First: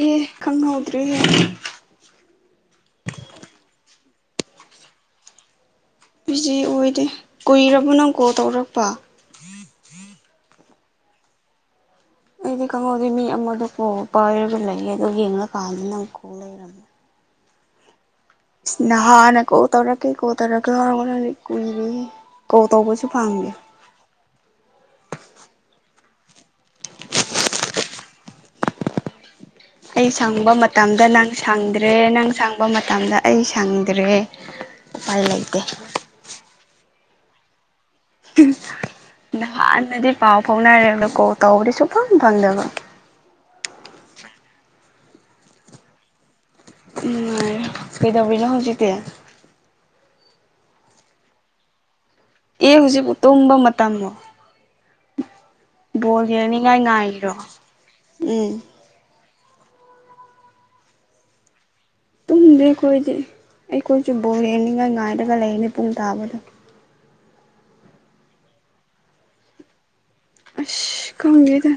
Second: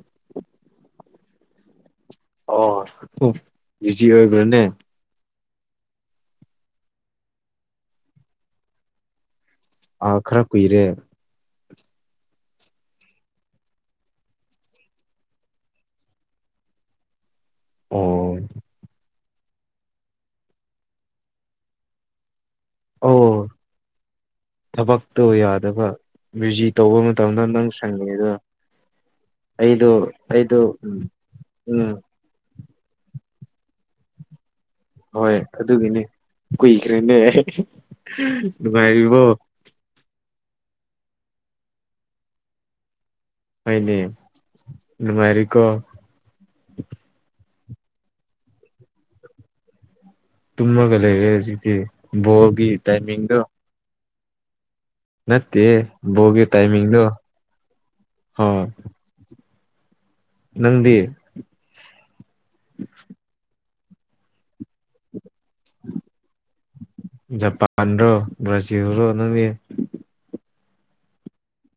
ꯑꯦ ꯈꯪꯍꯧꯗ꯭ꯔꯦꯍꯦ ꯑꯣ ꯎꯝ ꯕꯤꯖꯤ ꯑꯣꯏꯕ꯭ꯔꯅꯦ ꯕꯤꯖꯤ ꯑꯣꯏꯗꯦ ꯀꯨꯏꯔꯕꯣ ꯅꯪ ꯀꯣꯜ ꯇꯧꯔꯛꯄ ꯑꯥ ꯈꯥꯔ ꯀꯨꯏꯔꯦ ꯑꯩꯗꯤ ꯈꯪꯍꯧꯗꯦ ꯃꯤ ꯑꯃꯗꯣ ꯀꯣꯜ ꯄꯥꯏꯔꯒ ꯂꯩꯌꯦ ꯑꯗꯨ ꯌꯦꯡꯂꯀꯥꯟꯗ ꯅꯪ ꯀꯣꯜ ꯂꯩꯔꯝꯃꯦ ꯑꯣ ꯅꯍꯥꯟꯅ ꯀꯣꯜ ꯇꯧꯔꯛꯀꯦ ꯀꯣꯜ ꯇꯧꯔꯒ ꯀꯨꯏꯔꯦ ꯑꯧ ꯊꯕꯛꯇꯣ ꯌꯥꯗꯕ ꯕꯤꯖꯤ ꯇꯧꯕ ꯃꯇꯝꯗ ꯅꯪ ꯁꯪꯉꯤꯔ ꯑꯩ ꯁꯪꯕ ꯃꯇꯝꯗ ꯅꯪ ꯁꯪꯗ꯭ꯔꯦ ꯎꯝ ꯅꯪ ꯁꯪ ꯁꯪꯕ ꯃꯇꯝꯗ ꯑꯩ ꯁꯪꯗ꯭ꯔꯦ ꯎꯄꯥꯏ ꯍꯣꯏ ꯂꯩꯇꯦ ꯑꯗꯨꯒꯤꯅꯦ ꯀꯨꯏꯈ꯭ꯔꯦꯅꯦ ꯅꯨꯡꯉꯥꯏꯔꯤꯕꯣ ꯅꯍꯥꯟꯅꯗꯤ ꯄꯥꯎ ꯐꯥꯎꯅꯔꯦ ꯀꯣꯜ ꯇꯧꯕꯗꯤꯁꯨꯛ ꯐꯪ ꯐꯪꯗꯕ ꯑꯣꯏꯅꯦ ꯅꯨꯡꯉꯥꯏꯔꯤꯀꯣ ꯎꯝ ꯉꯥꯏꯔꯦ ꯀꯩꯗꯧꯔꯤꯅꯣ ꯍꯧꯖꯤꯛꯇꯤ ꯇꯨꯝꯃꯒ ꯂꯩꯔꯦ ꯍꯧꯖꯤꯛꯇꯤ ꯕꯣꯜꯒꯤ ꯑꯦ ꯍꯧꯖꯤꯛꯄꯨ ꯇꯥꯏꯃꯤꯡꯗꯣ ꯇꯨꯝꯕ ꯃꯇꯝꯂꯣ ꯅꯠꯇꯦ ꯕꯣꯜ ꯕꯣꯜꯒꯤ ꯌꯦꯡꯅꯤꯡꯉꯥꯏ ꯇꯥꯏꯃꯤꯡꯗꯣ ꯉꯥꯏꯔꯤꯔꯣ ꯍꯣ ꯎꯝ ꯅꯪꯗꯤ ꯑꯈꯣꯏꯁꯨ ꯕꯣꯜ ꯌꯦꯡꯅꯤꯡꯉꯥꯏ ꯉꯥꯏꯔꯒ ꯂꯩꯔꯤꯅꯤ ꯄꯨꯡ ꯇꯥꯕꯗ ꯖꯄꯥꯥꯟꯔꯣ ꯕ꯭ꯔꯖꯤꯜꯂꯣ ꯅꯪꯗꯤ ꯑꯁ ꯈꯪꯗꯦꯗ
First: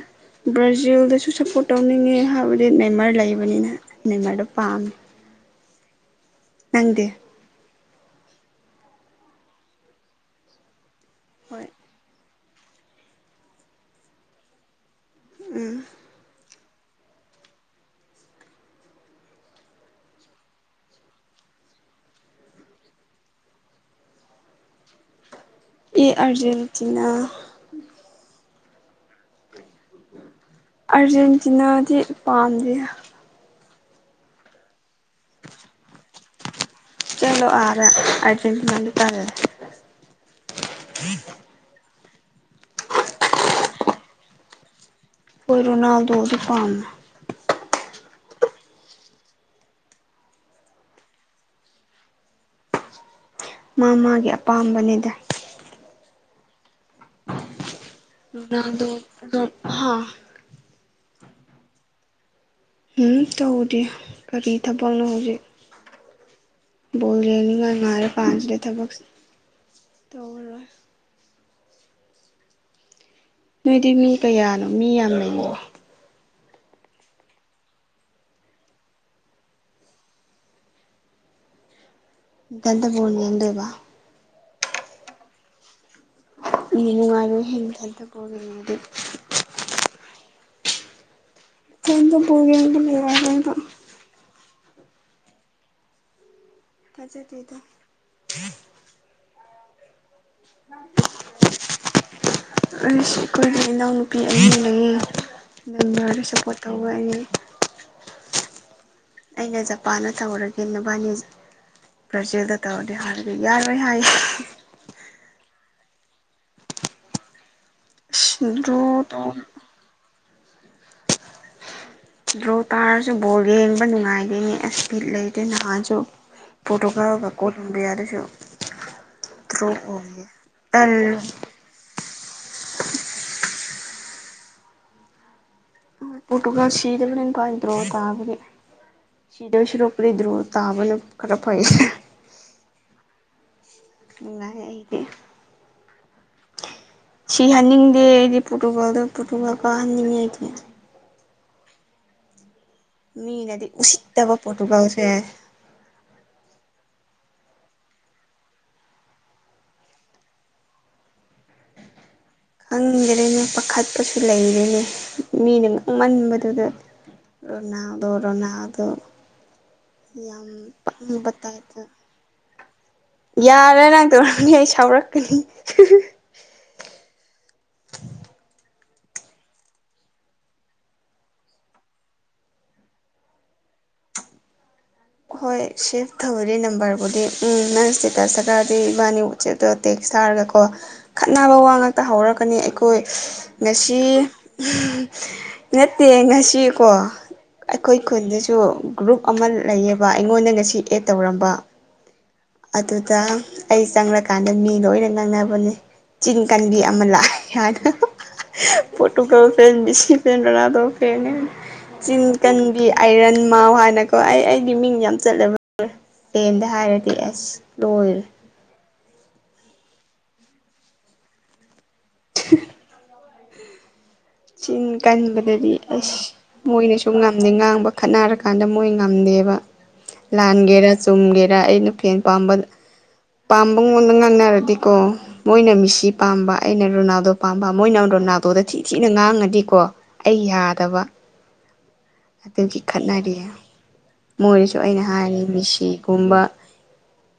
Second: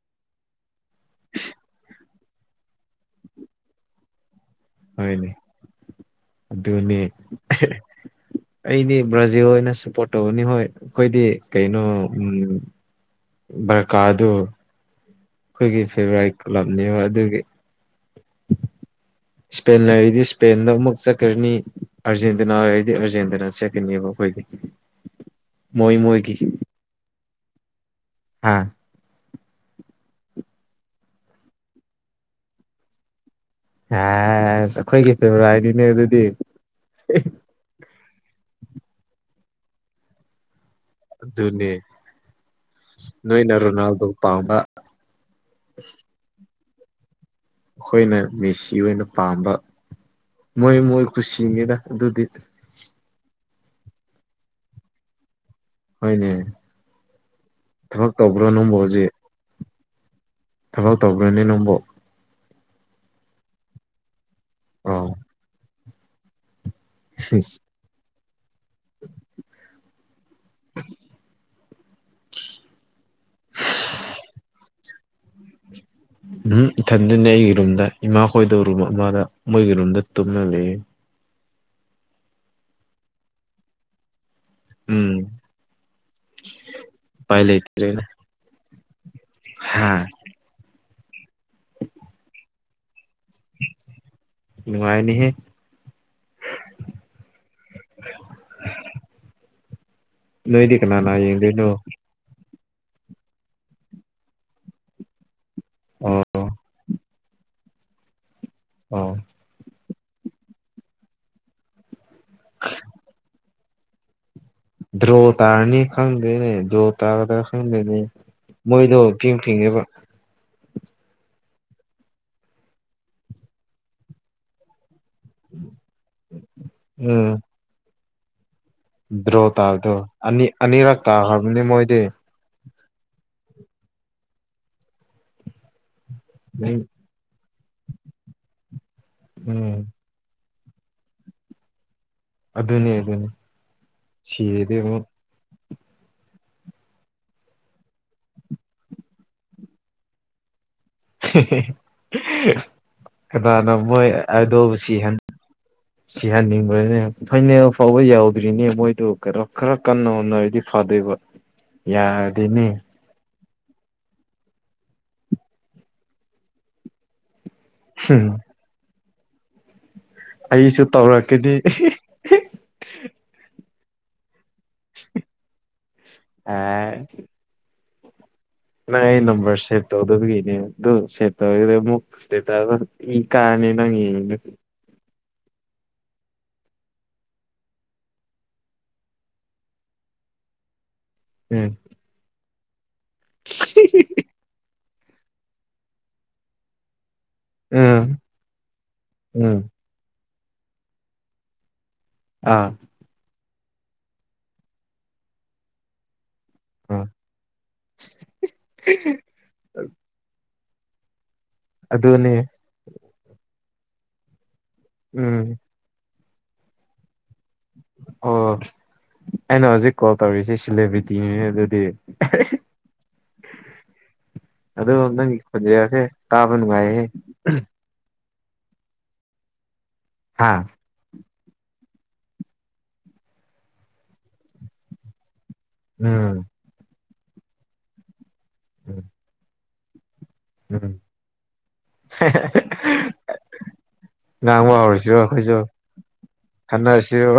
ꯕ꯭ꯔꯥꯖꯤꯜꯗꯁꯨ ꯁꯞꯄꯣꯔꯠ ꯇꯧꯅꯤꯡꯉꯤ ꯍꯥꯏꯕꯗꯤ ꯅꯦꯃꯥꯔ ꯂꯩꯕꯅꯤꯅ ꯅꯦꯃꯥꯔꯗ ꯍꯣꯏꯅꯦ ꯑꯗꯨꯅꯦ ꯅꯪꯗꯤ ꯑꯩꯗꯤ ꯕ꯭ꯔꯥꯖꯤꯜ ꯑꯣꯏꯅ ꯁꯞꯄꯣꯔꯠ ꯇꯧꯒꯅꯤ ꯍꯣꯏ ꯑꯈꯣꯏꯗꯤ ꯍꯣꯏ ꯀꯩꯅꯣ ꯎꯝ ꯕ꯭ꯔꯀꯥꯗꯨ ꯎꯝ ꯑꯈꯣꯏꯒꯤ ꯐꯦꯚ꯭ꯔꯥꯏꯠ ꯂꯝꯅꯦꯕ ꯑꯗꯨꯒꯤ ꯁ꯭ꯄꯦꯟ ꯂꯩꯔꯗꯤ ꯁ꯭ꯄꯦꯟꯗ ꯑꯃꯨꯛ ꯆꯠꯈ꯭ꯔꯅꯤ ꯑꯥꯔꯖꯦꯟꯇꯤꯅ ꯑꯣꯏꯔꯗꯤ ꯑꯥꯔꯖꯦꯟꯇꯤꯅ ꯆꯠꯀꯅꯤꯕ ꯑꯈꯣꯏ [inaudible] ꯑꯦ ꯑ꯭ꯔꯖꯦꯟꯇꯤꯅꯥ ꯍꯥꯥ ꯑ꯭ꯔꯖꯦꯟꯇꯤꯅꯥꯗꯤ ꯄꯥꯝꯗꯤꯗ ꯍꯥꯁ ꯑꯩꯈꯣꯏꯒꯤ ꯐꯦꯕꯣꯔꯥꯏꯠꯅꯤꯅꯦ ꯑꯗꯨꯗꯤ ꯆꯠꯂꯣ ꯑꯥꯗ ꯑ꯭ꯔꯖꯦꯟꯇꯤꯅꯥ ꯀꯥꯔ ꯑꯗꯨꯅꯦ ꯅꯣꯏꯅ ꯔꯣꯅꯥꯜꯗꯣ ꯄꯥꯝꯕ ꯍꯣꯏ ꯔꯣꯅꯥꯜꯗꯣ ꯁꯨ ꯄꯥꯝꯃꯦ ꯑꯩꯈꯣꯏꯅ ꯃꯦꯁꯤ ꯑꯣꯏꯅ ꯄꯥꯝꯕ ꯃꯣꯏ ꯃꯣꯏ ꯀꯨꯁꯤꯅꯤꯗ ꯑꯗꯨꯗꯤ ꯃꯥ ꯃꯥꯒꯤ ꯑꯄꯥꯝꯕꯅꯤꯗ ꯍꯣꯏꯅꯦ ꯊꯕꯛ ꯇꯧꯕ꯭ꯔꯣ ꯅꯪꯕꯨ ꯍꯧꯖꯤꯛ ꯍꯥꯥ ꯊꯕꯛ ꯇꯧꯕ꯭ꯔꯅꯦ ꯅꯪꯕꯨ ꯍꯨꯝ ꯇꯧꯗꯦ ꯀꯔꯤ ꯊꯕꯛꯅꯣ ꯑꯥꯎ ꯍꯧꯖꯤꯛ ꯕꯣꯜ ꯌꯦꯡꯅꯤꯡꯉꯥꯏ ꯉꯥꯏꯔ ꯀꯥꯟꯁꯤꯗ ꯊꯕꯛ ꯇꯧꯔꯔꯣꯏ [inaudible] ꯅꯣꯏꯗꯤ ꯃꯤ ꯀꯌꯥꯅꯣ ꯃꯤ ꯌꯥꯝ ꯂꯩꯕ꯭ꯔꯣ ꯎꯝ ꯏꯊꯟꯗꯅꯦ ꯑꯩꯒꯤ ꯔꯨꯝꯗ ꯏꯃꯥ ꯈꯣꯏꯗꯣ ꯔꯨꯝ ꯑꯃꯗ ꯃꯣꯏꯒꯤ ꯔꯨꯝꯗ ꯇꯨꯝꯃ ꯂꯩꯌꯦ ꯏꯊꯟꯇ ꯕꯣꯜ ꯌꯦꯡꯗꯨꯏꯕ ꯎꯝ ꯏ ꯎꯄꯥꯏ ꯅꯨꯡꯉꯥꯏꯔꯣꯏꯍꯦ ꯏꯊꯟꯇ ꯕꯣꯜ ꯌꯦꯡꯉꯗꯤ ꯍꯥꯥ ꯏꯊꯟꯇ ꯕꯣꯜ ꯌꯦꯡꯕ ꯅꯨꯡꯉꯥꯏꯔꯣꯏ ꯍꯥꯏꯕ ꯅꯨꯡꯉꯥꯏꯅꯤꯍꯦ ꯊꯥꯖꯗꯦꯗ ꯅꯣꯏꯗꯤ ꯀꯅꯥ ꯅꯥ ꯌꯦꯡꯗꯨꯏꯅꯣ ꯑꯩꯁ ꯑꯩꯈꯣꯏꯒꯤ ꯏꯅꯥꯎꯅꯨꯄꯤ ꯑꯅꯤ ꯂꯩꯌꯦ ꯅꯦꯃꯥꯔꯗ ꯑꯣ ꯁꯄꯣꯔꯠ ꯇꯧꯋꯦ ꯑꯩꯅ ꯑꯣ ꯑꯩꯅ ꯖꯄꯥꯟꯗ ꯇꯧꯔꯒꯦ ꯅꯕꯥꯏꯅꯤ ꯕ꯭ꯔꯥꯖꯤꯜꯗ ꯇꯧꯔꯗꯤ ꯍꯥꯏꯕꯗ ꯌꯥꯏ ꯍꯣꯏ ꯍꯥꯏ ꯗ꯭ꯔꯣ ꯇꯥꯔꯅꯤ ꯈꯪꯗꯦꯅꯦ ꯗ꯭ꯔꯣ ꯇꯥꯒꯗꯔ ꯈꯪꯗꯦꯅꯦ ꯑꯁ ꯗ꯭ꯔꯣ ꯃꯣꯏꯗꯣ ꯏꯐꯤꯡ ꯇꯧ ꯐꯤꯡꯉꯦꯕ ꯗ꯭ꯔꯣ ꯇꯥꯔꯁꯨ ꯕꯣꯜ ꯌꯦꯡꯕ ꯅꯨꯡꯉꯥꯏꯗꯦꯅꯦ ꯑꯦꯁ ꯕꯤꯠ ꯂꯩꯇꯦ ꯅꯍꯥꯟꯁꯨ ꯄ꯭ꯔꯣꯇꯨꯒꯜꯒ ꯎꯝ ꯀꯣꯂꯝꯕꯤꯌꯥ ꯗꯨꯁꯨ ꯗ꯭ꯔꯣ ꯇꯥꯕꯗꯣ ꯑꯅꯤ ꯑꯅꯤꯔꯛ ꯇꯜꯂꯦ ꯇꯥꯈ꯭ꯔꯕꯅꯤ ꯃꯣꯏꯗꯤ ꯄ꯭ꯔꯣꯇꯨꯒꯜ ꯁꯤꯗꯕꯅ ꯍꯦꯟꯅ ꯐꯩ ꯗ꯭ꯔꯣ ꯇꯥꯕꯒꯤ ꯁꯤꯗꯨꯏ ꯎꯝ ꯁꯔꯨꯛꯄꯨꯗꯤ ꯗ꯭ꯔꯣ ꯇꯥꯕꯅ ꯈꯔ ꯐꯩ ꯑꯗꯨꯅꯦ ꯑꯗꯨꯅꯦ ꯅꯨꯉꯥꯏ ꯑꯩꯗꯤ ꯁꯤꯍꯟꯅꯤꯡꯗꯦ ꯑꯩꯗꯤ ꯄꯣꯔꯇꯨꯒꯥꯜꯗꯣ ꯄꯣꯔꯇꯨꯒꯥꯜ ꯀꯥꯍꯟꯅꯤꯡꯉꯦ ꯑꯩꯗꯤ ꯍꯦ ꯍꯦ ꯍꯦ [unintelligible] ꯃꯤꯅꯗꯤ ꯀꯅꯥꯅꯣ ꯃꯣꯏ ꯎꯁꯤꯠꯇꯕ ꯑꯗꯨꯕꯨ ꯄꯣꯔꯇꯨꯒꯜꯁꯦ ꯁꯤꯍꯟ ꯁꯤꯍꯟꯅꯤꯡꯕꯅ ꯐꯥꯏꯅꯦꯜ ꯐꯥꯎꯕ ꯌꯥꯎꯗ꯭ꯔꯤꯅꯦ ꯃꯣꯏꯗꯣ ꯀꯩꯅꯣ ꯈꯔ ꯀꯟꯅ ꯍꯣꯠꯅꯔꯗꯤ ꯐꯗꯣꯏꯕ ꯌꯥ ꯈꯪꯗꯔꯦꯅꯦ ꯄꯥꯈꯠꯄꯁꯨ ꯂꯩꯔꯦꯅꯦ ꯃꯤꯅ ꯉꯥꯡꯃꯟꯕꯗꯨꯗ ꯔꯣꯅꯥꯜꯗꯣ ꯍꯨꯝ ꯔꯣꯅꯥꯜꯗꯣ ꯌꯥꯝ ꯑꯩꯁꯨ ꯄꯪꯕ ꯇꯧꯔꯛꯀꯅꯤ ꯇꯥꯏꯞꯇ ꯌꯥꯔꯦ ꯅꯪ ꯇꯧꯔꯝꯅꯤ ꯑꯩ ꯁꯥꯎꯔꯛꯀꯅꯤ ꯑꯥ [inaudible] ꯅꯪ ꯑꯩ ꯅꯝꯕꯔ ꯁꯦꯞ ꯇꯧꯗꯕꯒꯤꯅꯦ ꯑꯗꯨ ꯁꯦꯞ ꯇꯧꯔꯥꯒꯗꯤ ꯑꯃꯨꯛ ꯁ꯭ꯇꯦꯇꯁ ꯅ ꯃꯤ ꯀꯥ [unintelligible] ꯍꯣꯏ ꯁꯦꯞ ꯇꯧꯔꯤ ꯅꯝꯕꯔꯕꯨꯗꯤ ꯎꯝ ꯅꯪ ꯁ꯭ꯇꯦꯇꯁꯇꯒꯗꯤ ꯏꯕꯥꯟꯅꯤ ꯋꯥꯆꯦꯞꯇ ꯇꯦꯛꯁ ꯇꯥ ꯔꯒꯀꯣ ꯈꯠꯅꯕ ꯎꯝ ꯋꯥ ꯉꯥꯛꯇ ꯍꯧꯔꯛꯀꯅꯤ ꯑꯩꯈꯣꯏ ꯉꯁꯤ ꯅꯠꯇꯦ ꯉꯁꯤꯀꯣ ꯑꯩꯈꯣꯏ ꯎꯝ ꯈꯨꯟꯗꯁꯨ ꯒ꯭ꯔꯨꯞ ꯑꯃ ꯎꯝ ꯂꯩꯌꯦꯕ ꯑꯩꯉꯣꯟꯗ ꯉꯁꯤ ꯑꯦꯗ ꯇꯧꯔꯝꯕ ꯑꯥ ꯑꯗꯨꯗ ꯑꯩ ꯆꯪꯪꯂꯀꯥꯟꯗ ꯃꯤ ꯂꯣꯏꯅ ꯉꯥꯡꯅꯕꯅꯦ ꯆꯤꯟ ꯀꯥꯟꯕꯤ ꯑꯥ ꯑꯃ ꯂꯥꯛꯑꯦ ꯍꯥꯏꯅ [unintelligible] ꯄꯣꯠꯇꯨꯒꯜ ꯐꯦꯟ ꯃꯦꯁꯤ ꯐꯦꯟ ꯔꯅꯥꯜ ꯑꯧ ꯐꯦꯅꯦ ꯆꯤꯟ ꯑꯗꯨꯅꯦ ꯀꯟꯕꯤ ꯑꯥꯏꯔꯟ ꯃꯥꯎ ꯍꯥꯏꯅꯀꯣ ꯑꯩ ꯑꯩ ꯑꯩꯗꯤ ꯃꯤꯡ ꯌꯥꯝ ꯎꯝ ꯆꯠꯂꯦꯕ ꯇꯦꯟꯗ ꯍꯥꯏꯔꯗꯤ ꯑꯁ ꯂꯣꯏꯔꯦ ꯑꯣ ꯑꯩꯅ ꯍꯧꯖꯤꯛ ꯀꯣꯜ ꯇꯧꯔꯤꯁꯤ ꯁꯤꯂꯦꯕ꯭ꯔꯤꯇꯤꯅꯤꯅꯦ ꯑꯗꯨꯗꯤ [unintelligible] ꯆꯤꯟ ꯑꯗꯣ ꯅꯪꯒꯤ ꯀꯟꯕꯗꯗꯤ ꯈꯣꯟꯖꯦꯜꯁꯦ ꯑꯩꯁ ꯇꯥꯕ ꯅꯨꯡꯉꯥꯏꯍꯦ ꯃꯣꯏꯅꯁꯨ ꯉꯝꯗꯦ ꯉꯥꯡꯕ ꯈꯠꯅꯔꯒ ꯀꯥꯟꯗ ꯃꯣꯏ ꯉꯝꯗꯦꯕ ꯍꯥ ꯂꯥꯟꯒꯦꯔꯥ ꯆꯨꯝꯒꯦꯔ ꯑꯩꯅ ꯐꯦꯟ ꯄꯥꯝꯕ ꯄꯥꯝꯕꯉꯣꯟꯗ ꯉꯥꯡꯅꯔꯗꯤꯀꯣ ꯃꯣꯏꯅ ꯃꯤꯁꯤ ꯎꯝ ꯄꯥꯝꯕ ꯑꯩꯅ ꯔꯨꯅꯥꯜ ꯗꯣ ꯄꯥꯝꯕ ꯃꯣꯏꯅ ꯔꯣꯅꯥꯜꯗꯣꯗ ꯊꯤ ꯎꯝ ꯊꯤꯅ ꯉꯥꯡꯉꯗꯤꯀꯣ ꯑꯩ ꯎꯝ ꯌꯥꯗꯕ ꯑꯗꯨꯒꯤ ꯈꯠꯅꯔꯤꯌꯥ ꯉꯥꯡꯕ ꯃꯣꯏꯁꯨ ꯑꯩꯅ ꯍꯧꯔꯁꯤꯔꯣ ꯍꯥꯏꯔꯤ ꯑꯩꯈꯣꯏꯁꯨ ꯃꯤꯁꯤꯒꯨꯝꯕ ꯈꯟꯅꯔꯁꯤꯔꯣ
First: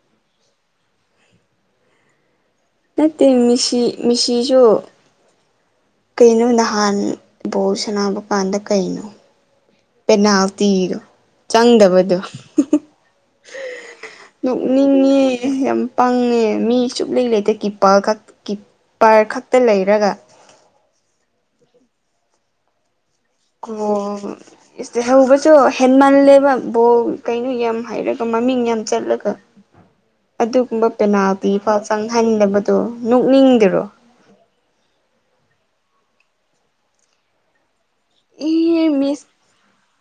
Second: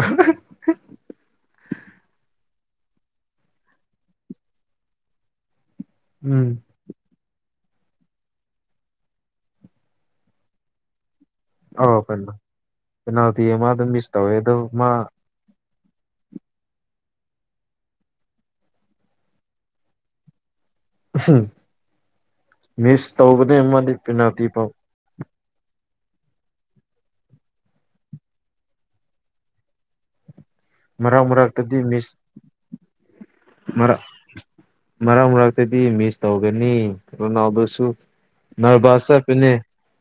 ꯅꯠꯇꯦ ꯃꯤꯁꯤ ꯃꯤꯁꯤꯁꯨ ꯀꯩꯅꯣ ꯎꯝ ꯅꯍꯥꯟ ꯕꯣꯜ ꯁꯥꯅꯕ ꯀꯥꯟꯗ ꯀꯩꯅꯣ ꯄꯦꯅꯥꯜꯇꯤꯗꯣ ꯑꯧ ꯆꯪꯗꯕꯗꯣ ꯀꯩꯅꯣ ꯄꯦꯅꯥꯜꯇꯤ ꯑꯃꯗ ꯃꯤꯁ ꯇꯧꯋꯦ [unintelligible] ꯑꯗꯣ ꯃꯥ ꯅꯣꯛꯅꯤꯡꯉꯦ ꯌꯥꯝ ꯄꯪꯉꯦ ꯃꯤ ꯁꯨꯛꯂꯩ ꯂꯩꯇꯦ ꯀꯤꯞꯄꯜ ꯈꯛ ꯀꯤꯞꯄꯔ ꯈꯛꯇ ꯂꯩꯔꯒ [unintelligible] ꯃꯤꯁ ꯇꯧꯕꯅꯦ ꯃꯣꯢꯗꯤ ꯄꯤꯅꯥꯜꯇꯤ ꯐꯧ ꯑꯗꯨ ꯍꯦꯟꯃꯜꯂꯦꯕ ꯕꯣꯜ ꯀꯩꯅꯣ ꯌꯥꯝ ꯍꯩꯔꯒ ꯃꯃꯤꯡ ꯌꯥꯝ ꯆꯠꯂꯒ ꯑꯗꯨꯒꯨꯝꯕ ꯃꯔꯛ ꯃꯔꯛꯇꯗꯤ ꯄꯦꯅꯥꯜꯇꯤꯐꯥꯎ ꯃꯤꯁ ꯆꯪꯍꯟꯗꯕꯗꯣ ꯅꯣꯛꯅꯤꯡꯗ꯭ꯔꯣ ꯃꯔꯛ ꯃꯔꯛ ꯃꯔꯛꯇꯗꯤ ꯃꯤꯁ ꯇꯧꯒꯅꯤ ꯔꯣꯅꯥꯜꯗꯣꯁꯨ ꯏꯍꯦ ꯅꯔꯚꯁ ꯃꯤꯁ ꯆꯠꯄꯅꯦ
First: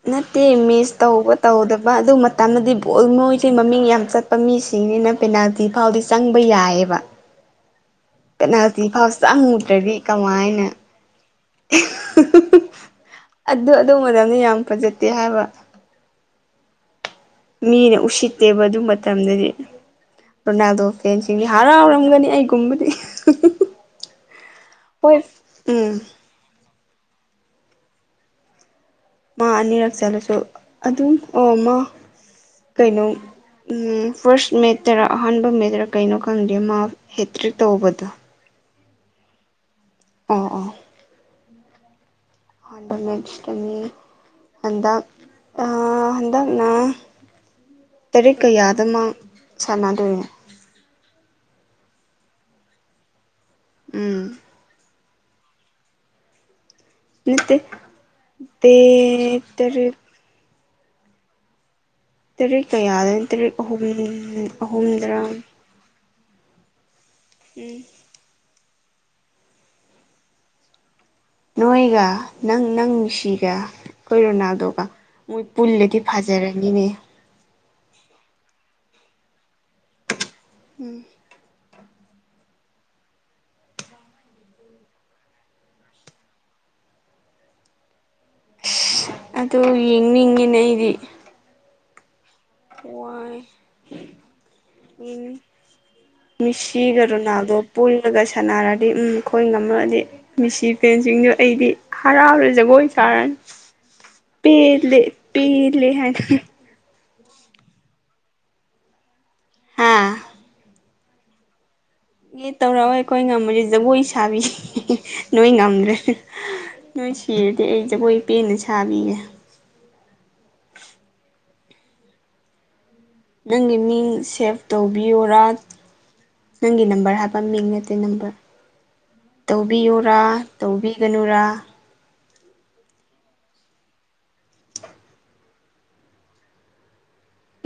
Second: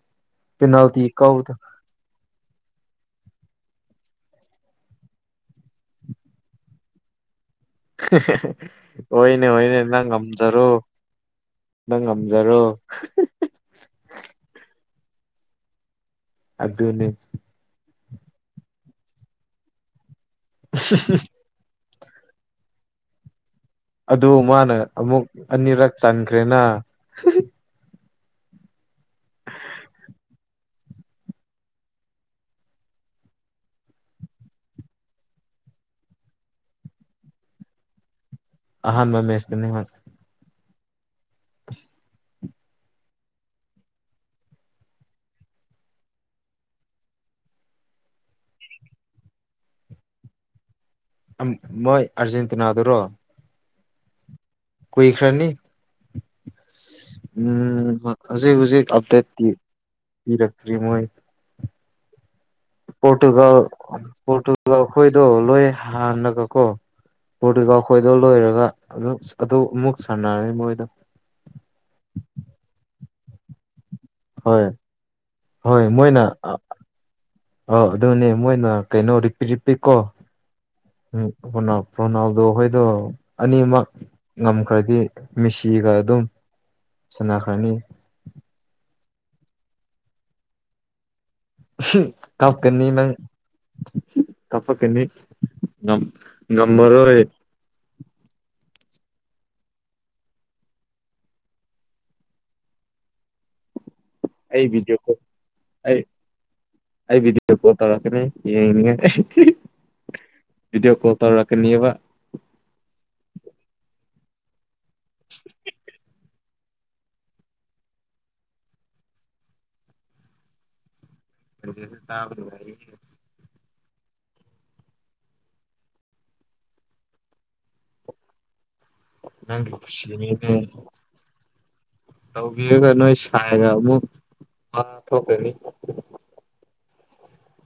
ꯅꯠꯇꯦ ꯃꯤꯁ ꯄꯦꯅꯥꯜꯇꯤ ꯇꯧꯕ ꯀꯥꯎꯕꯗꯣ ꯇꯧꯗꯕ ꯑꯗꯨ ꯃꯇꯝꯗꯗꯤ ꯄꯣꯜ ꯅꯣꯏꯁꯦ ꯃꯃꯤꯡ ꯌꯥꯝ ꯆꯠꯄ ꯃꯤꯁꯤꯡꯅꯤꯅ ꯄꯦꯅꯥꯜꯇꯤ ꯐꯥꯎꯗꯤ ꯆꯪꯕ ꯌꯥꯏꯌꯦꯕ ꯄꯦꯅꯥꯜꯇꯤ ꯐꯥꯎ ꯍꯣꯏꯅꯦ ꯍꯣꯏꯅꯦ ꯆꯪꯗ꯭ꯔꯗꯤ ꯅꯪ ꯀꯃꯥꯏꯅ ꯉꯝꯖꯔꯣ ꯅꯪ ꯉꯝꯖꯔꯣ [unintelligible] ꯑꯗꯨ ꯑꯗꯨ ꯃꯇꯝꯗꯤ ꯌꯥꯝ ꯐꯖꯗꯦ ꯍꯥꯏꯕ ꯑꯗꯨꯅꯦ ꯃꯤꯅ ꯎꯁꯤꯠꯇꯦꯕ ꯑꯗꯨ ꯃꯇꯝꯗꯗꯤ ꯔꯣꯅꯥꯜꯗꯣ ꯐꯦꯟꯁꯤꯡꯗꯤ ꯍꯔꯥꯎ ꯈꯪꯒꯅꯤ ꯑꯩꯒꯨꯝꯕꯗꯤ [unintelligible] ꯑꯗꯨ ꯃꯥꯅ ꯍꯣꯏ ꯑꯃꯨꯛ ꯑꯅꯤꯔꯛ ꯎꯝ ꯆꯟꯈ꯭ꯔꯦꯅ ꯃꯥ ꯑꯅꯤꯔꯛ ꯆꯜꯂꯁꯨ ꯑꯗꯨꯝ ꯑꯣ ꯃꯥ ꯀꯩꯅꯣ ꯎꯝ ꯐꯥꯔꯁ ꯃꯦꯠꯇꯔꯥ ꯑꯍꯥꯟꯕ ꯃꯦꯠꯇꯔꯥ ꯀꯩꯅꯣ ꯈꯪꯗꯦ ꯃꯥ ꯍꯦꯠꯇ꯭ꯔꯤꯛ ꯇꯧꯕꯗꯣ ꯑꯍꯥꯟꯕ ꯃꯦꯁꯇꯅꯦ ꯃꯥ ꯑꯣ ꯑꯣ ꯑꯍꯥꯟꯕ ꯃꯦꯠꯁꯇꯅꯦ ꯍꯟꯗꯛ ꯑꯥ ꯍꯟꯗꯛ ꯅ ꯇꯔꯤꯛ ꯀꯌꯥꯗꯅꯣ ꯁꯥꯟꯅꯗꯣꯏ ꯑꯪ ꯅꯣꯏ ꯑꯥꯔꯖꯦꯟꯇꯤꯅꯗꯨꯔꯣ ꯎꯝ ꯀꯨꯏꯈ꯭ꯔꯅꯤ ꯅꯠꯇꯦ ꯎꯝ ꯍꯧꯖꯤꯛ ꯗꯦꯠ ꯍꯧꯖꯤꯛ ꯑꯞꯗꯦꯠꯇꯤ ꯇꯔꯦꯠ ꯄꯤꯔꯛꯇ꯭ꯔꯤ ꯃꯣꯏ ꯇꯔꯦꯠ ꯀꯌꯥꯗꯅꯣ ꯇꯔꯦꯠ ꯄꯣꯔꯇꯨꯒꯜ ꯑꯍꯨꯝ ꯄꯣꯔꯇꯨꯒꯜ ꯑꯍꯨꯝꯗꯔꯥ ꯈꯣꯏꯗꯣ ꯂꯣꯏ ꯍꯥꯟꯅꯕꯀꯣ ꯎꯝ ꯄꯣꯔꯇꯨꯒꯜ ꯈꯣꯏꯗꯣ ꯂꯣꯏꯔꯒ ꯑꯗꯨ ꯑꯗꯨ ꯃꯨꯛ ꯁꯥꯟꯅꯔꯥ ꯃꯣꯏꯗꯣ ꯗꯤꯒ ꯑꯩꯈꯣꯏ ꯍꯣꯏ ꯔꯣꯅꯥꯜꯗꯣꯒ ꯃꯣꯏ ꯄꯨꯜꯂꯗꯤ ꯐꯥꯖꯔꯅꯤꯅꯦ ꯑꯣ ꯑꯗꯨꯅꯦ ꯃꯣꯏꯅ ꯀꯩꯅꯣ ꯔꯤꯄꯤ ꯔꯤꯄꯤꯀꯣ ꯎꯝ ꯀꯣꯟꯅ ꯔꯣꯅꯥꯜꯗꯣꯍꯣꯏꯗꯣ ꯑꯅꯤꯃꯛ ꯉꯝꯈ꯭ꯔꯗꯤ ꯃꯤꯁꯤꯒ ꯑꯗꯨꯝ ꯁꯟꯅꯈ꯭ꯔꯥꯅꯤ ꯑꯗꯨ ꯌꯦꯡꯅꯤꯡꯉꯤꯅꯦ ꯑꯩꯗꯤ ꯀꯞꯀꯅꯤ ꯅꯪ ꯋꯥꯏ ꯀꯞꯄꯛꯀꯅꯤ ꯌꯦꯡꯅꯤꯡ ꯃꯤꯁꯤꯒ ꯉꯝꯃꯔꯣꯏ ꯔꯣꯅꯜꯗꯣ ꯄꯨꯜꯂꯒ ꯁꯟꯅꯔꯥ ꯗꯤ ꯎꯝ ꯑꯩꯈꯣꯏ ꯉꯝꯃꯛꯑꯗꯤ ꯃꯤꯁꯤ ꯐꯦꯟꯁꯤꯡꯗꯣ ꯑꯩꯗꯤ ꯍꯔꯥꯎꯔꯅ ꯖꯒꯣꯏ ꯁꯥꯔꯅꯤ [inaudible] ꯄꯦꯜꯂꯦ ꯚꯤꯗꯤꯑꯣ ꯄꯦꯜꯂꯦ ꯑꯩ ꯍꯥꯏꯅ ꯑꯩ ꯚꯤꯗꯤꯌꯣ ꯀꯣꯜ ꯇꯧꯔꯛꯀꯅꯤ ꯍꯥ ꯌꯦꯡꯅꯤꯡꯉꯥꯏ [unintelligible] ꯀꯣꯜ ꯇꯧꯔꯛꯀꯅꯤꯕ ꯑꯦ ꯇꯧꯔꯛꯑꯣꯏ ꯑꯩꯈꯣꯏ ꯉꯝꯃꯗꯤ ꯖꯒꯣꯏ ꯁꯥꯕꯤ ꯅꯣꯏ ꯉꯝꯗ꯭ꯔꯦ ꯅꯣꯏ ꯁꯤꯔꯗꯤ ꯑꯩ ꯖꯒꯣꯏ ꯄꯦꯟꯅ ꯁꯥꯕꯤꯒꯦ [unintelligible] ꯅꯪꯒꯤ ꯃꯤꯡ ꯁꯦꯞ ꯇꯧꯕꯤꯌꯨꯔꯥ ꯅꯪꯒꯤ ꯅꯝꯕꯔ ꯍꯥꯏꯕ ꯃꯤ ꯅꯠꯇꯦ ꯅꯝꯕꯔ ꯅꯪꯒꯤ ꯇꯧꯕꯤꯌꯨꯔ ꯀꯨꯁꯤꯅꯤꯅꯦ ꯇꯧꯕꯤꯒꯅꯨꯔ ꯇꯧꯕꯤꯔꯒ ꯅꯣꯏ ꯁꯥꯏꯒ ꯑꯃꯨꯛ ꯋꯥ ꯊꯣꯛꯂꯅꯤ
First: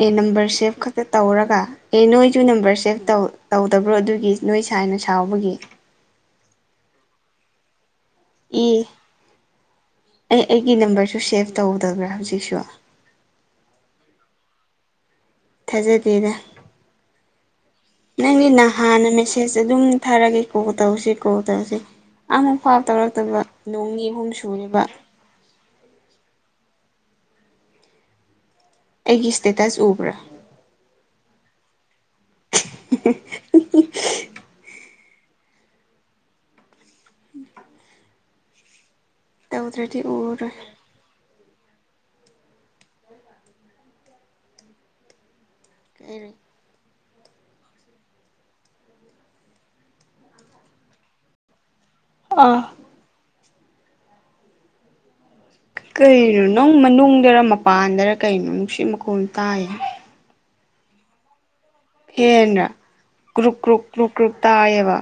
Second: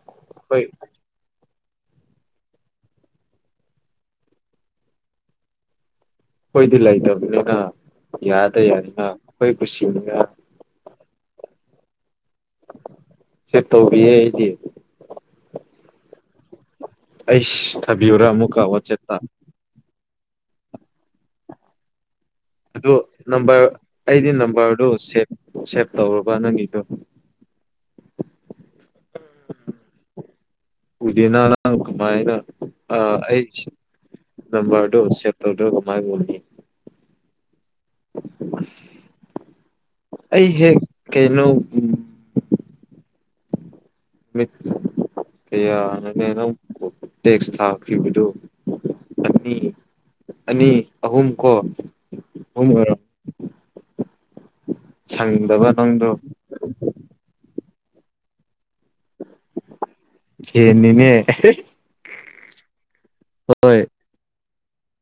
ꯑꯦ ꯅꯝꯕꯔ ꯁꯦꯞ ꯈꯛꯇ ꯇꯧꯔꯒ ꯑꯦ ꯅꯣꯏꯁꯨ ꯅꯝꯕꯔ ꯁꯦꯞ ꯇꯧ ꯇꯧꯗꯕ꯭ꯔꯣ ꯑꯗꯨꯒꯤ ꯅꯣꯏ ꯁꯥꯏꯅ ꯁꯥꯎꯕꯒꯤ ꯑꯩꯈꯣꯏꯗꯤ ꯂꯩꯇꯕꯅꯤꯅ ꯏꯌꯥꯗ ꯏ ꯌꯥꯏꯗ ꯑꯩꯈꯣꯏ ꯀꯨꯁꯤꯅꯤꯅ ꯑꯩ ꯑꯩꯒꯤ ꯅꯝꯕꯔꯁꯨ ꯁꯦꯞ ꯇꯧꯗꯕ꯭ꯔꯥ ꯍꯧꯖꯤꯛꯁꯨ ꯁꯦꯞ ꯇꯧꯕꯤꯌꯦ ꯑꯩꯗꯤ ꯊꯥꯖꯗꯦꯗ ꯑꯩꯁ ꯊꯥꯕꯤꯌꯨꯔꯥ ꯅꯪꯗꯤ ꯑꯃꯨꯛꯀ ꯅꯍꯥꯟꯅ ꯋꯥꯆꯦꯞꯇ ꯃꯦꯁꯦꯖ ꯑꯗꯨꯝ ꯊꯥꯔꯒꯦ ꯀꯣꯜ ꯇꯧꯁꯤ ꯀꯣꯜ ꯇꯧꯁꯤ ꯑꯃꯨꯛꯐꯥꯎ ꯑꯗꯨ ꯇꯧꯔꯛꯇꯕ ꯅꯝꯕꯔ ꯅꯣꯡꯅꯤ ꯑꯩꯗꯤ ꯑꯍꯨꯝ ꯁꯨꯔꯦꯕ ꯅꯝꯕꯔꯗꯨ ꯁꯦꯞ ꯁꯦꯞ ꯇꯧꯔꯕ ꯅꯪꯒꯤꯗꯣ ꯑꯩꯒꯤ ꯏꯁꯇꯦꯇꯁ ꯎꯕ꯭ꯔꯥ ꯑꯥ ꯀꯃꯥꯏꯅ ꯑꯥ ꯑꯩ ꯁꯤ ꯅꯝꯕꯔ ꯗꯣ ꯁꯦꯞ ꯇꯧꯗ꯭ꯔ ꯀꯃꯥꯏꯅ ꯎꯅꯤ ꯇꯧꯗ꯭ꯔꯗꯤ ꯎꯔꯔꯣꯏ ꯑꯩꯖꯦ ꯀꯩꯅꯣ ꯎꯝ ꯃꯤꯠ ꯀꯌꯥꯔꯅꯦ [unintelligible] ꯇꯦꯛꯁ ꯊꯥꯈꯤꯕꯗꯨ ꯑꯅꯤ ꯑꯅꯤ ꯑꯍꯨꯝ ꯀꯣ ꯑꯥ ꯑꯍꯨꯝ ꯑꯣꯏꯔ ꯁꯪ ꯀꯔꯤꯅꯣ ꯅꯪ ꯃꯅꯨꯡꯗ꯭ꯔ ꯃꯄꯥꯟꯗ꯭ꯔ ꯀꯩꯅꯣ ꯅꯨꯡꯁꯤꯠ ꯃꯈꯣꯟ ꯇꯥꯏꯌꯦ ꯐꯦꯟꯅꯤꯅꯦ ꯑꯍꯦ ꯐꯦꯟꯔ ꯀ꯭ꯔꯨꯛ ꯀ꯭ꯔꯨꯛ ꯀ꯭ꯔꯨꯛ ꯀ꯭ꯔꯨꯛ ꯇꯥꯏꯌꯦꯕ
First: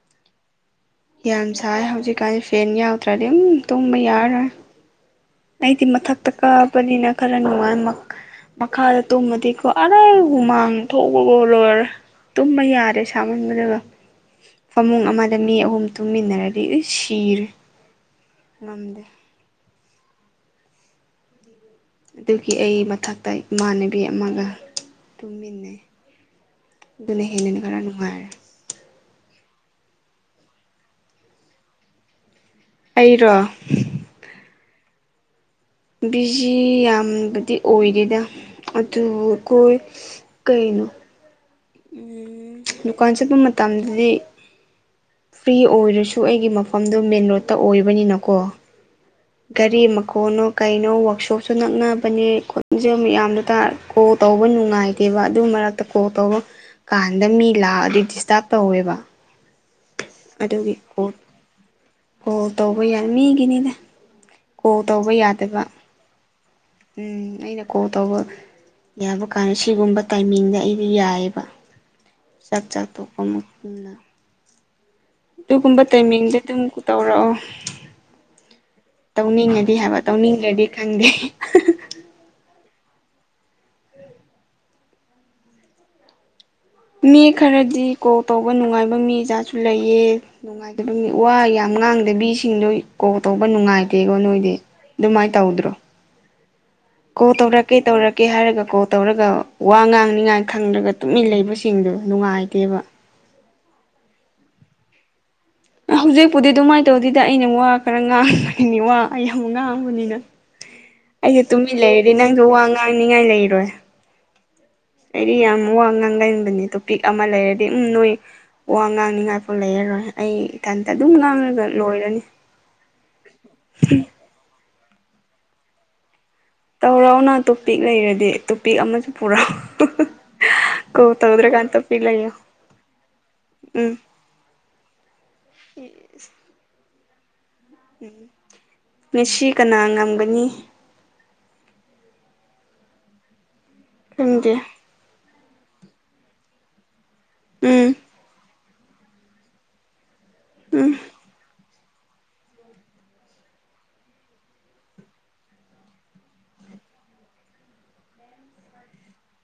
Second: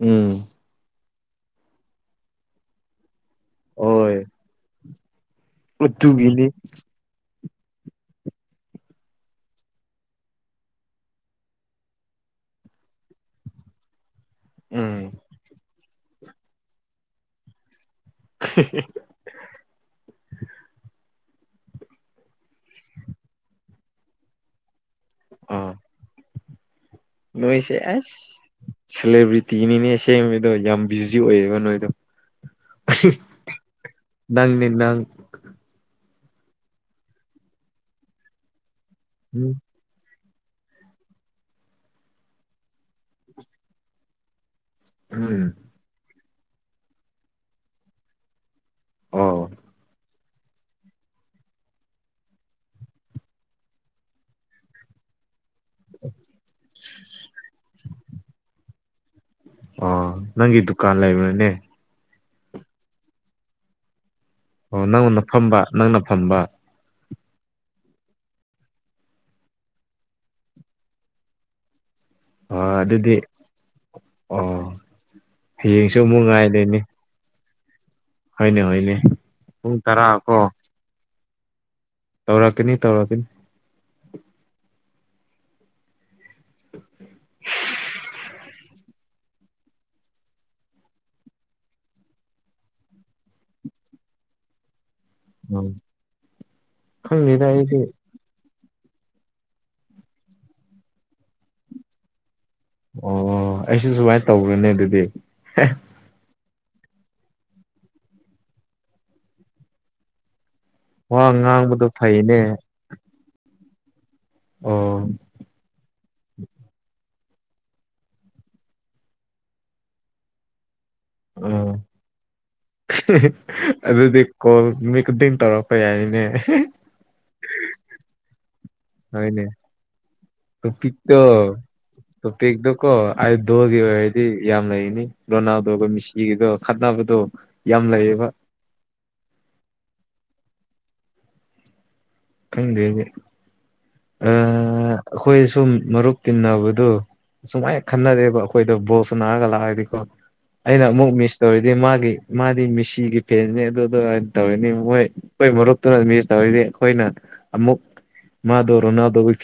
ꯎꯝ ꯌꯥꯝ ꯁꯥꯏ ꯍꯧꯖꯤꯛꯀꯥꯟꯗꯤ ꯐꯦꯟ ꯌꯥꯎꯗ꯭ꯔꯗꯤ ꯎꯝ ꯇꯨꯝꯕ ꯍꯣꯏ ꯌꯥꯔꯔꯣꯏ ꯑꯩꯗꯤ ꯃꯊꯛꯇ ꯑꯗꯨꯒꯤꯅꯤ ꯀꯥꯕꯅꯤꯅ ꯈ ꯈꯔ ꯅꯨꯡꯉꯥꯏ ꯃꯛ ꯃꯈꯥꯗ ꯇꯨꯝꯃꯗꯤꯀꯣ ꯑꯔꯦ ꯍꯨꯃꯥꯡ ꯊꯣꯛꯄꯗ ꯂꯣꯏꯔꯦ ꯇꯨꯝꯕ ꯌꯥꯗꯦ ꯁꯥꯃꯟꯕꯗꯨꯒ ꯐꯃꯨꯡ ꯎꯝ ꯑꯃꯗ ꯃꯤ ꯑꯍꯨꯝ ꯇꯨꯝꯃꯤꯟꯅꯔꯗꯤ ꯏꯁ ꯁꯤꯔꯦ ꯉꯝꯗꯦ [inaudible] ꯑꯗꯨꯒꯤ ꯑꯩ ꯃꯊꯛꯇ ꯏꯃꯥꯟꯅꯕꯤ ꯑꯃꯒ ꯑꯥ ꯇꯨꯝꯃꯤꯟꯅꯩ ꯑꯗꯨꯅ ꯍꯦꯟꯅ ꯅꯣꯏꯁꯦ ꯈꯔ ꯑꯦꯁ ꯅꯨꯡꯉꯥꯏꯔꯦ ꯁꯦꯂꯦꯕ꯭ꯔꯤꯇꯤꯅꯤꯅꯦ ꯁꯦꯡꯕꯗꯣ ꯌꯥꯝ ꯕꯤꯖꯤ ꯑꯣꯏꯌꯦꯕ ꯅꯣꯏꯗꯣ ꯑꯩꯔꯣ ꯅꯪꯅꯦ ꯅꯪ ꯕꯤꯖꯤ ꯌꯥꯝꯕꯨꯗꯤ ꯑꯣꯏꯗꯦꯗ ꯑꯗꯨ ꯎꯝ ꯀꯣꯏ ꯀꯩꯅꯣ ꯎꯝ ꯗꯨꯀꯥꯟ ꯆꯠꯄ ꯃꯇꯝꯗꯗꯤ ꯎꯝ ꯐ꯭ꯔꯤ ꯑꯣꯏꯔꯁꯨ ꯑꯩꯒꯤ ꯃꯐꯝꯗꯣ ꯃꯦꯟ ꯔꯣꯗꯠꯇ ꯑꯣꯏꯕꯅꯤꯅꯀꯣ ꯑꯣ ꯒꯥꯔꯤ ꯃꯛ ꯀꯣꯟꯅꯣ ꯀꯩꯅꯣ ꯋ꯭ꯔꯥꯛꯁꯣꯞꯁꯨ ꯅꯛꯅꯕꯅꯦ ꯈꯣꯟꯖꯦꯜ ꯃꯌꯥꯝꯗꯣ ꯇꯥꯔꯒ ꯀꯣꯜ ꯇꯧꯕ ꯅꯨꯡꯉꯥꯏꯇꯦꯕ ꯑꯗꯨ ꯃꯔꯛꯇ ꯀꯣꯜ ꯇꯧꯕ ꯀꯥꯟꯗ ꯃꯤ ꯂꯥꯛꯑꯗꯤ ꯗꯤꯁꯇ꯭ꯕ ꯇꯧꯋꯦꯕ ꯑꯥ ꯅꯪꯒꯤ ꯑꯗꯨꯒꯤ ꯗꯨꯀꯥꯟ ꯀꯣꯜ ꯂꯩꯕ꯭ꯔꯅꯦ ꯀꯣꯜ ꯇꯧꯕ ꯌꯥꯏ ꯃꯤꯒꯤꯅꯤꯗ ꯀꯣꯜ ꯑꯣ ꯇꯧꯕ ꯅꯪꯅ ꯐꯝꯕ ꯌꯥꯗꯕ ꯅꯪꯅ ꯐꯝꯕ ꯎꯝ ꯑꯩꯅ ꯀꯣꯜ ꯇꯧꯕ ꯌꯥꯕ ꯀꯥꯟꯗ ꯁꯤꯒꯨꯝꯕ ꯇꯥꯏꯃꯤꯡꯗ ꯑꯩꯗꯤ ꯌꯥꯏꯌꯦꯕ ꯆꯥꯛ ꯑꯣ ꯆꯥ ꯑꯗꯨꯗꯤ ꯇꯣꯛꯄ ꯃꯇꯨꯡꯗ ꯑꯣ ꯑꯗꯨꯒꯨꯝꯕ ꯍꯌꯦꯡꯁꯨ ꯑꯃꯨꯛ ꯇꯥꯏꯃꯤꯡꯗ ꯑꯗꯨꯝ ꯉꯥꯏꯗꯣꯏꯅꯤ ꯇꯧꯔꯛꯑꯣ ꯍꯣꯏꯅꯦ ꯍꯣꯏꯅꯦ ꯇꯧꯅꯤꯡꯉꯗꯤ ꯄꯨꯡ ꯍꯥꯏꯕ ꯇꯔꯥ ꯀꯣ ꯇꯧꯅꯤꯡꯗ꯭ꯔꯗꯤ ꯈꯪꯗꯦ ꯇꯧꯔꯛꯀꯅꯤ ꯇꯧꯔꯛꯀꯅꯤ ꯃꯤ ꯈꯔꯗꯤ ꯀꯣꯜ ꯇꯧꯕ ꯅꯨꯡꯉꯥꯏꯕ ꯃꯤꯖꯥꯠꯁꯨ ꯂꯩꯌꯦ ꯅꯨꯡꯉꯥꯏꯇꯕ ꯃꯤ ꯋꯥ ꯌꯥꯝ ꯉꯥꯡꯗꯕꯤꯁꯤꯡꯗꯣ ꯀꯣꯜ ꯇꯧꯕ ꯅꯨꯡꯉꯥꯏꯇꯦꯀꯣ ꯅꯣꯏꯗꯤ ꯑꯗꯨꯃꯥꯏꯅ ꯎꯝ ꯇꯧꯗ꯭ꯔꯣ ꯀꯣꯜ ꯈꯪꯗꯦꯗ ꯇꯧꯔꯛꯀꯦ ꯑꯩꯗꯤ ꯇꯧꯔꯛꯀꯦ ꯍꯥꯏꯔꯒ ꯀꯣꯜ ꯇꯧꯔꯒ ꯋꯥ ꯉꯥꯡꯅꯤꯡꯉꯥꯏ ꯈꯪꯗ꯭ꯔꯒ ꯇꯨꯃꯤꯟ ꯂꯩꯕꯁꯤꯡꯗꯨ ꯅꯨꯡꯉꯥꯏ ꯑꯣ ꯑꯩꯁꯨ ꯁꯨꯃꯥꯏ ꯇꯧꯕ꯭ꯔꯅꯦ ꯑꯗꯨꯗꯤ ꯍꯧꯖꯤꯛꯄꯨꯗꯤ ꯑꯗꯨꯃꯥꯏꯅ ꯇꯧꯗꯦꯗ ꯑꯩꯅ ꯋꯥ ꯈꯔ ꯉꯥꯡꯕꯅꯤ ꯋꯥ ꯌꯥꯝ ꯉꯥꯡꯕꯅꯤꯅ ꯋꯥ ꯑꯩꯁꯦ ꯇꯨꯃꯤꯟ ꯉꯥꯡꯕꯗꯣ ꯂꯩꯔꯗꯤ ꯐꯩꯅꯦ ꯅꯪꯁꯨ ꯋꯥ ꯑꯣ ꯉꯥꯡꯅꯤꯡꯉꯥꯏ ꯂꯩꯔꯣꯏ ꯑꯩꯗꯤ ꯌꯥꯝ ꯋꯥ ꯉꯥꯡ ꯅꯪꯗꯅꯤ ꯇꯣꯄꯤꯛ ꯑꯃ ꯂꯩꯔꯗꯤ ꯎꯝ ꯅꯣꯏ ꯋꯥ ꯉꯥꯡꯅꯤꯡꯉꯥꯏꯐꯥꯎ ꯂꯩꯔꯔꯣꯏ ꯑꯩ ꯏꯊꯟ ꯑꯗꯨꯝ ꯉꯥꯡꯂꯒ ꯎꯝ ꯂꯣꯏꯔꯅꯤ ꯑꯗꯨꯗꯤ ꯀꯣꯜ ꯅꯨꯃꯤꯠ ꯈꯨꯗꯤꯡ ꯇꯧꯔꯛꯄ ꯌꯥꯏꯅꯦ ꯇꯧꯔꯣ ꯅꯪ ꯇꯣꯄꯤꯛ ꯂꯩꯔꯗꯤ ꯇꯣꯄꯤꯛ ꯑꯃꯁꯨ ꯍꯣꯏꯅꯦ ꯄꯨꯔꯛꯑꯣ ꯀꯣꯜ ꯇꯧꯗ꯭ꯔꯀꯥꯟꯗ ꯇꯣꯄꯤꯛ ꯂꯩꯌꯣ ꯇꯣꯄꯤꯛꯇꯣ ꯀꯣ ꯑꯥꯏꯗꯣꯜꯒꯤ ꯎꯝ ꯑꯣꯏꯔꯗꯤ ꯌꯥꯝ ꯂꯩꯅꯤ ꯔꯣꯅꯥꯜꯗꯣꯒ ꯃꯦꯁꯤꯒꯗꯣ ꯈꯠꯅꯕ ꯗꯣ ꯎꯝ ꯃꯦꯁꯤ ꯀꯅꯥ ꯉꯝꯒꯅꯤ ꯈꯪꯗꯦꯅꯦ ꯑꯥ ꯈꯪꯗꯦ ꯑꯩꯈꯣꯏ ꯁꯨꯝ ꯃꯔꯨꯞ ꯇꯤꯟꯅꯕꯗꯨ ꯑꯁꯨꯃꯥꯏꯅ ꯎꯝ ꯈꯟꯅꯔꯦꯕ ꯑꯩꯈꯣꯏ ꯑꯩꯈꯣꯏꯗꯣ ꯕꯣꯜ ꯁꯥꯟꯔꯒ ꯂꯥꯛꯑꯗꯤꯀꯣ ꯑꯩꯅ ꯎꯝ ꯑꯃꯨꯛ ꯃꯤꯁ ꯇꯧꯋꯦ ꯗꯤ ꯃꯥꯒꯤ ꯃꯥꯗꯤ ꯃꯦꯁꯤꯒꯤ ꯐꯦꯟꯅꯤ ꯑꯗꯨꯗꯨꯃꯥꯏ ꯇꯧꯔꯅꯤ ꯃꯣꯏ ꯑꯩꯈꯣꯏ ꯃꯔꯨꯞꯇꯨꯅ ꯃꯤꯁ ꯇꯧꯔꯗꯤ ꯑꯩꯈꯣꯏꯅ ꯑꯃꯨꯛ ꯃꯥꯗꯣ ꯔꯣꯅꯥꯜꯗꯣꯒꯤ